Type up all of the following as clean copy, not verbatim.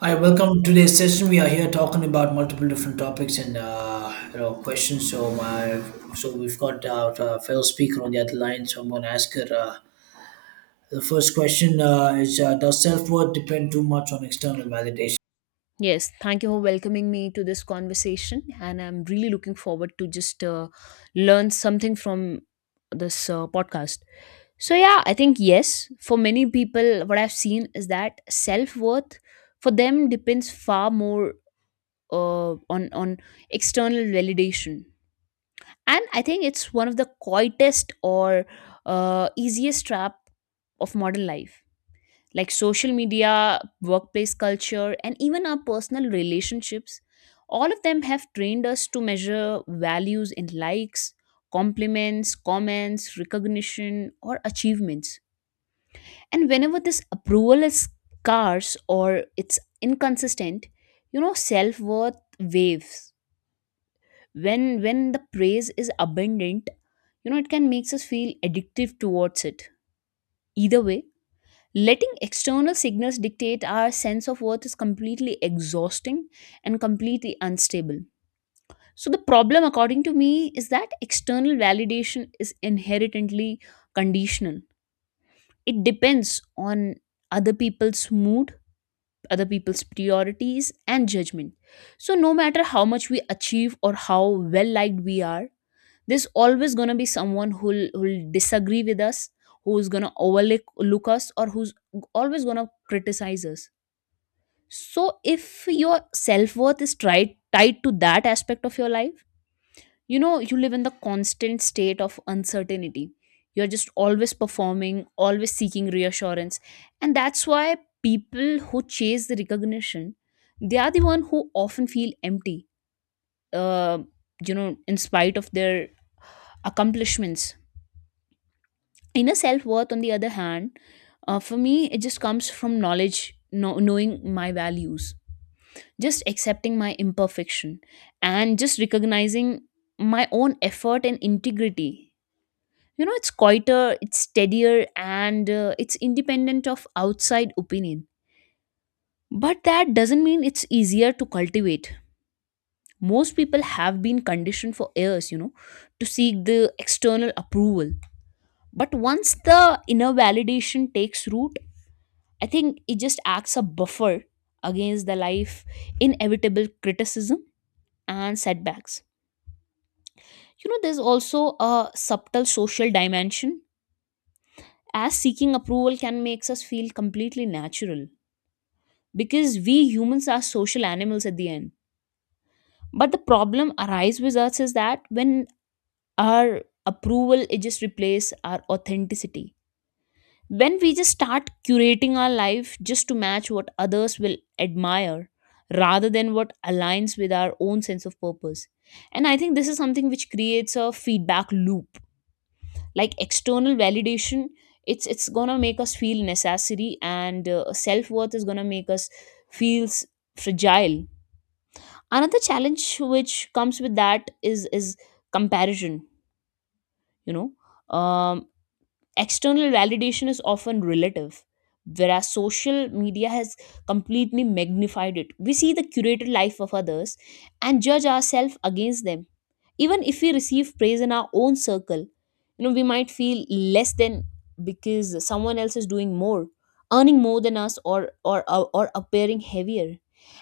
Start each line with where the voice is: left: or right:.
right: Hi, welcome to today's session. We are here talking about multiple different topics and questions. So we've got a fellow speaker on the other line. So I'm going to ask her. The first question is: Does self worth depend too much on external validation?
left: Yes, thank you for welcoming me to this conversation, and I'm really looking forward to just learn something from this podcast. So yeah, I think yes, for many people, what I've seen is that self worth for them depends far more on external validation, and I think it's one of the quietest or easiest trap of modern life like social media, workplace culture, and even our personal relationships, all of them have trained us to measure values in likes, compliments, comments, recognition, or achievements. And whenever this approval is scarce or it's inconsistent, you know, self worth waves. When the praise is abundant, you know, it can makes us feel addictive towards it. Either way, letting external signals dictate our sense of worth is completely exhausting and completely unstable. So, the problem, according to me, is that external validation is inherently conditional. It depends on other people's mood, other people's priorities, and judgment. So, no matter how much we achieve or how well liked we are, there's always going to be someone who'll disagree with us, who's going to overlook look us, or who's always going to criticize us. So if your self-worth is tried tied to that aspect of your life, you know, you live in the constant state of uncertainty. You're just always performing, always seeking reassurance. And that's why people who chase the recognition, they are the one who often feel empty, uh, you know, in spite of their accomplishments. Inner self-worth, on the other hand, for me, it just comes from knowledge, knowing my values, just accepting my imperfection, and just recognizing my own effort and integrity. You know, it's quieter, it's steadier, and it's independent of outside opinion. But that doesn't mean it's easier to cultivate. Most people have been conditioned for years, you know, to seek the external approval. But once the inner validation takes root, I think it just acts a buffer against the life inevitable criticism and setbacks. You know, there's also a subtle social dimension, as seeking approval can make us feel completely natural because we humans are social animals at the end. But the problem arises with us is that when our approval it just replaces our authenticity. When we just start curating our life just to match what others will admire rather than what aligns with our own sense of purpose. And I think this is something which creates a feedback loop, like external validation, it's gonna make us feel necessary, and self-worth is gonna make us feels fragile. Another challenge which comes with that is comparison, you know. um External validation is often relative, whereas social media has completely magnified it. We see the curated life of others and judge ourselves against them. Even if we receive praise in our own circle, you know, we might feel less than because someone else is doing more, earning more than us, or appearing heavier.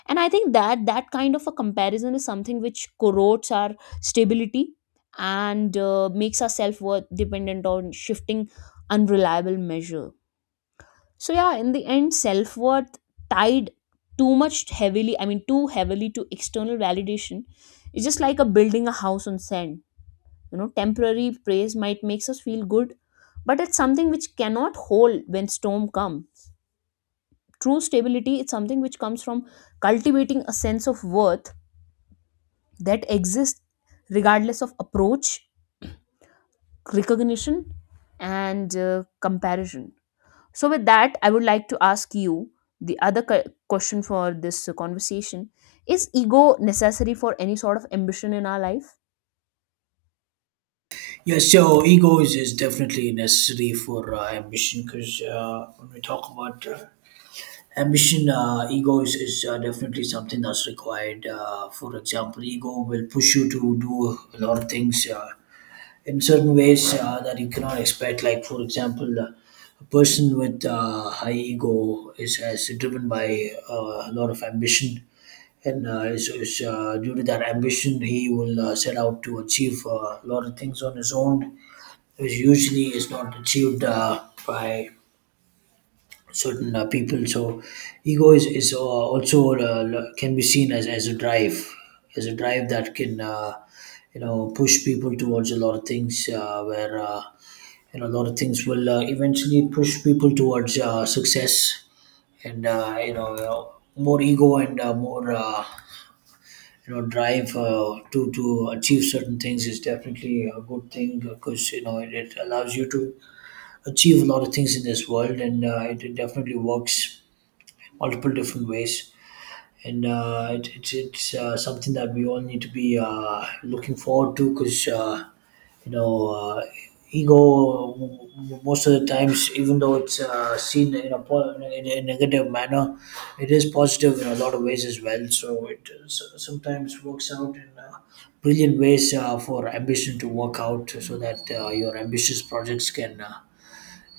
left: And I think that that kind of a comparison is something which corrodes our stability and makes our self worth dependent on shifting unreliable measure. So yeah, in the end, self worth tied too much heavily, I mean too heavily to external validation is just like a building a house on sand. You know, temporary praise might makes us feel good, but it's something which cannot hold when storm come. True stability is something which comes from cultivating a sense of worth that exists regardless of approach, recognition, and comparison. So, with that, I would like to ask you the other question for this conversation. Is ego necessary for any sort of ambition in our life?
right: Yes. So ego is definitely necessary for ambition because when we talk about ambition, ego is definitely something that's required. For example, ego will push you to do a lot of things. In certain ways that you cannot expect. Like, for example, a person with high ego is driven by a lot of ambition. And due to that ambition, he will set out to achieve a lot of things on his own, which usually is not achieved by certain people. So, ego is also can be seen as a drive, as a drive that can push people towards a lot of things where a lot of things will eventually push people towards success and more ego and more drive to achieve certain things is definitely a good thing because it, it allows you to achieve a lot of things in this world and it, it definitely works multiple different ways and it's something that we all need to be looking forward to because you know uh, ego most of the times, even though it's seen in a, in a negative manner, it is positive in a lot of ways as well. So it sometimes works out in brilliant ways for ambition to work out, so that your ambitious projects can uh,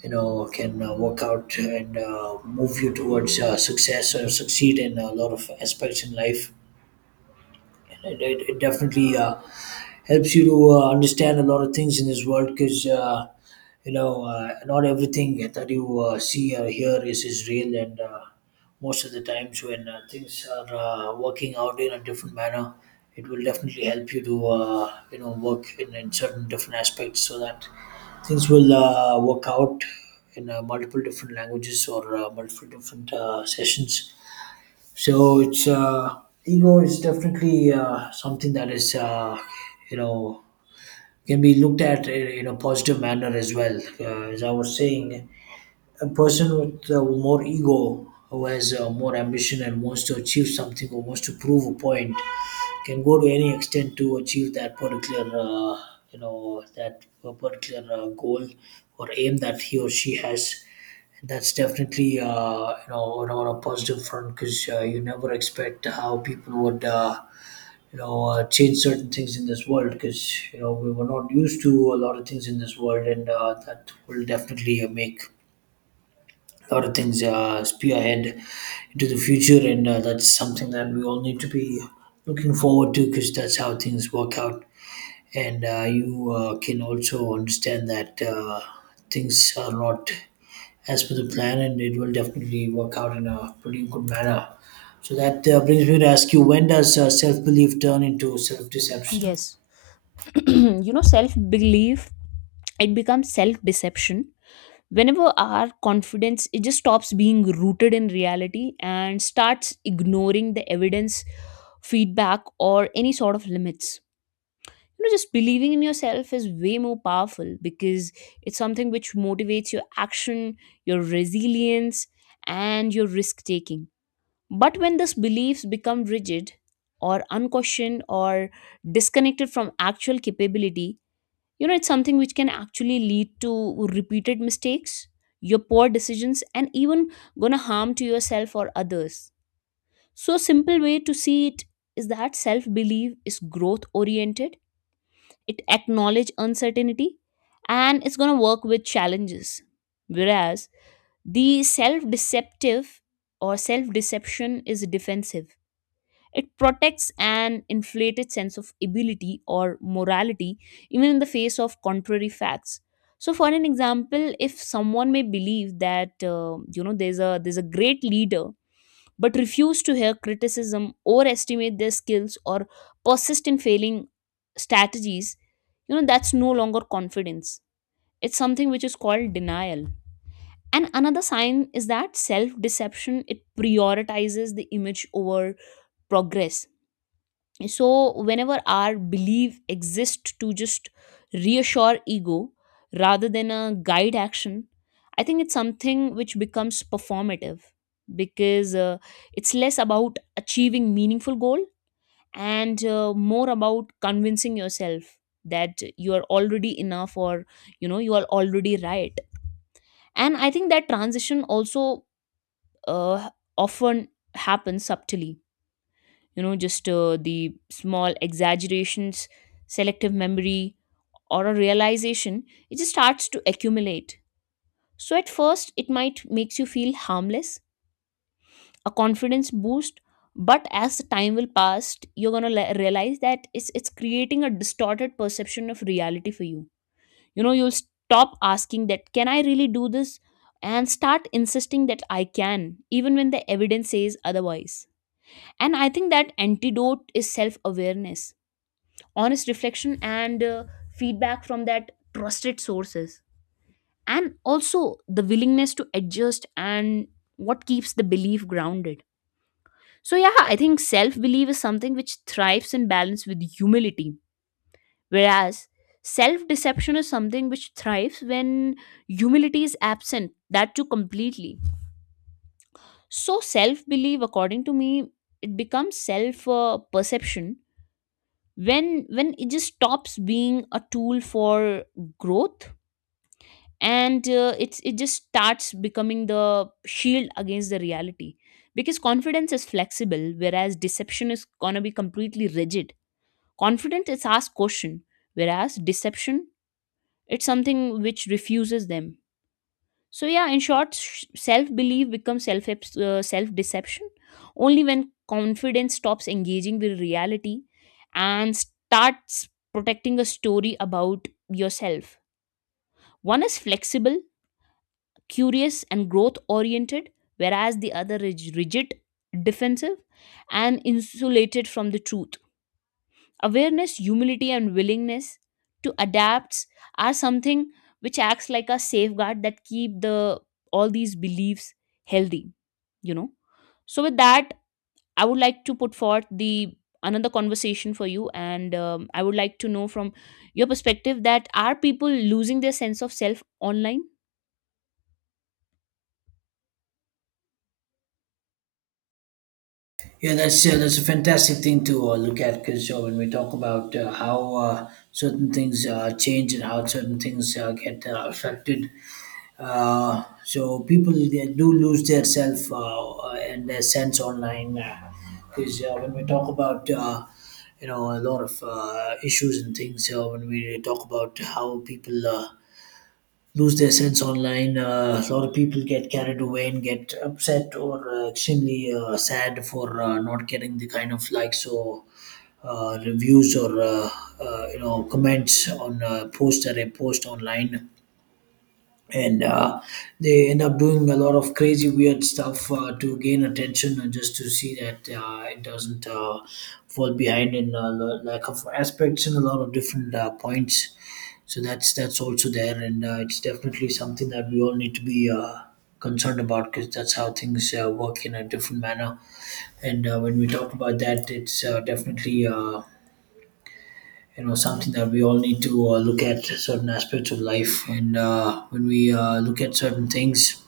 right: you know can work out and move you towards success or succeed in a lot of aspects in life. And it definitely helps you to understand a lot of things in this world, because not everything that you see or hear is real. And most of the times when things are working out in a different manner, it will definitely help you to work in certain different aspects, so that things will work out in multiple different languages or multiple different sessions. So it's ego is definitely something that is you know can be looked at in a positive manner as well. As I was saying, a person with more ego, who has more ambition and wants to achieve something or wants to prove a point, can go to any extent to achieve that particular uh, that particular goal or aim that he or she has. And that's definitely on a positive front, because you never expect how people would change certain things in this world, because we were not used to a lot of things in this world. And that will definitely make a lot of things spew ahead into the future, and that's something that we all need to be looking forward to, because that's how things work out. And you can also understand that things are not as per the plan, and it will definitely work out in a pretty good manner. So that brings me to ask you: When does self-belief turn into self-deception?
left: Yes. You know, self belief, it becomes self deception. Whenever our confidence, it just stops being rooted in reality and starts ignoring the evidence, feedback, or any sort of limits. You know, just believing in yourself is way more powerful because it's something which motivates your action, your resilience, and your risk taking. But when these beliefs become rigid or unquestioned or disconnected from actual capability, you know, it's something which can actually lead to repeated mistakes, your poor decisions, and even gonna harm to yourself or others. So a simple way to see it is that self belief is growth oriented. It acknowledge uncertainty, and it's going to work with challenges, whereas the self deceptive or self deception is defensive. It protects an inflated sense of ability or morality even in the face of contrary facts. So for an example, if someone may believe that you know, there's a great leader but refuse to hear criticism, overestimate their skills, or persist in failing strategies, you know, that's no longer confidence. It's something which is called denial. And another sign is that self deception it prioritizes the image over progress. So whenever our belief exists to just reassure ego rather than a guide action, I think it's something which becomes performative, because it's less about achieving meaningful goal and more about convincing yourself that you are already enough, or you know, you are already right. And I think that transition also uh, often happens subtly. You know, just the small exaggerations, selective memory, or a realization, it just starts to accumulate. So at first it might makes you feel harmless, a confidence boost, but as the time will pass you're going to realize that it's creating a distorted perception of reality for you. You know, you'll stop asking that can I really do this, and start insisting that I can, even when the evidence says otherwise. And I think that antidote is self awareness, honest reflection, and feedback from that trusted sources. And also the willingness to adjust and what keeps the belief grounded. So, yeah, I think self belief is something which thrives in balance with humility, whereas self deception is something which thrives when humility is absent, that too completely. So, self belief, according to me, it becomes self perception when it just stops being a tool for growth and it's it just starts becoming the shield against the reality. Because confidence is flexible whereas deception is going to be completely rigid. Confidence is asked question, whereas deception it's something which refuses them. So yeah, in short, self belief becomes self deception only when confidence stops engaging with reality and starts protecting a story about yourself. One is flexible, curious, and growth oriented, whereas the other is rigid, defensive, and insulated from the truth. Awareness, humility, and willingness to adapt are something which acts like a safeguard that keep the all these beliefs healthy. You know. So with that, I would like to put forth the another conversation for you, and I would like to know from your perspective that are people losing their sense of self online?
right: Yeah, that's a fantastic thing to look at, because when we talk about how certain things change and how certain things get affected, so people, they do lose their self and their sense online because when we talk about a lot of issues and things when we talk about how people lose their sense online. A lot of people get carried away and get upset or extremely sad for not getting the kind of likes or reviews or comments on posts that they post online. And they end up doing a lot of crazy weird stuff to gain attention and just to see that it doesn't fall behind in a lack of aspects and a lot of different points. So that's also there. And it's definitely something that we all need to be concerned about, because that's how things work in a different manner. And when we talk about that, it's definitely something that we all need to look at certain aspects of life. And when we look at certain things,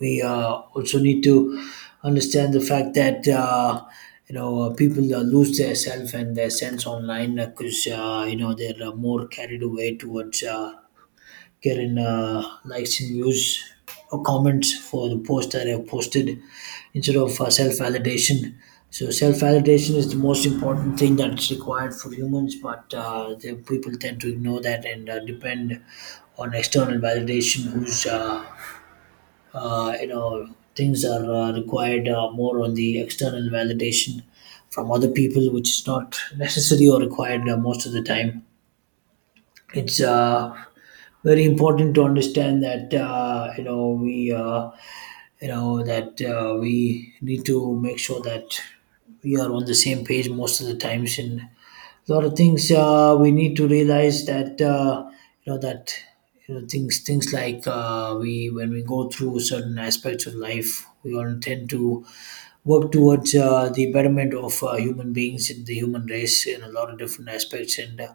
right: we also need to understand the fact that people lose their self and their sense online, because they're more carried away towards getting likes and views or comments for the post that I've posted, instead of self validation. So, self validation is the most important thing that's required for humans, but the people tend to ignore that and depend on external validation, whose uh, you know things are required more on the external validation from other people, which is not necessary or required most of the time. It's very important to understand that we you know that we need to make sure that we are on the same page most of the times, and a lot of things we need to realize that you know that things like we, when we go through certain aspects of life, we all tend to work towards the betterment of human beings and the human race in a lot of different aspects. And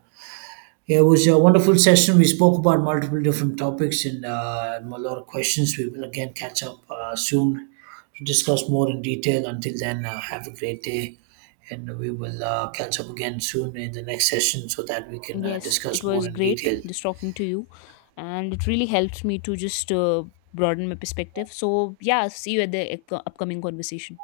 right: yeah, it was a wonderful session. We spoke about multiple different topics and a lot of questions. We will again catch up soon to discuss more in detail. Until then, have a great day, and we will catch up again soon in the next session, so that we can
left: Yes, it
right: discuss more
left: was
right: in
left: great
right: detail.
left: just talking to you, and it really helped me to just broaden my perspective. So yeah, see you at the upcoming conversation.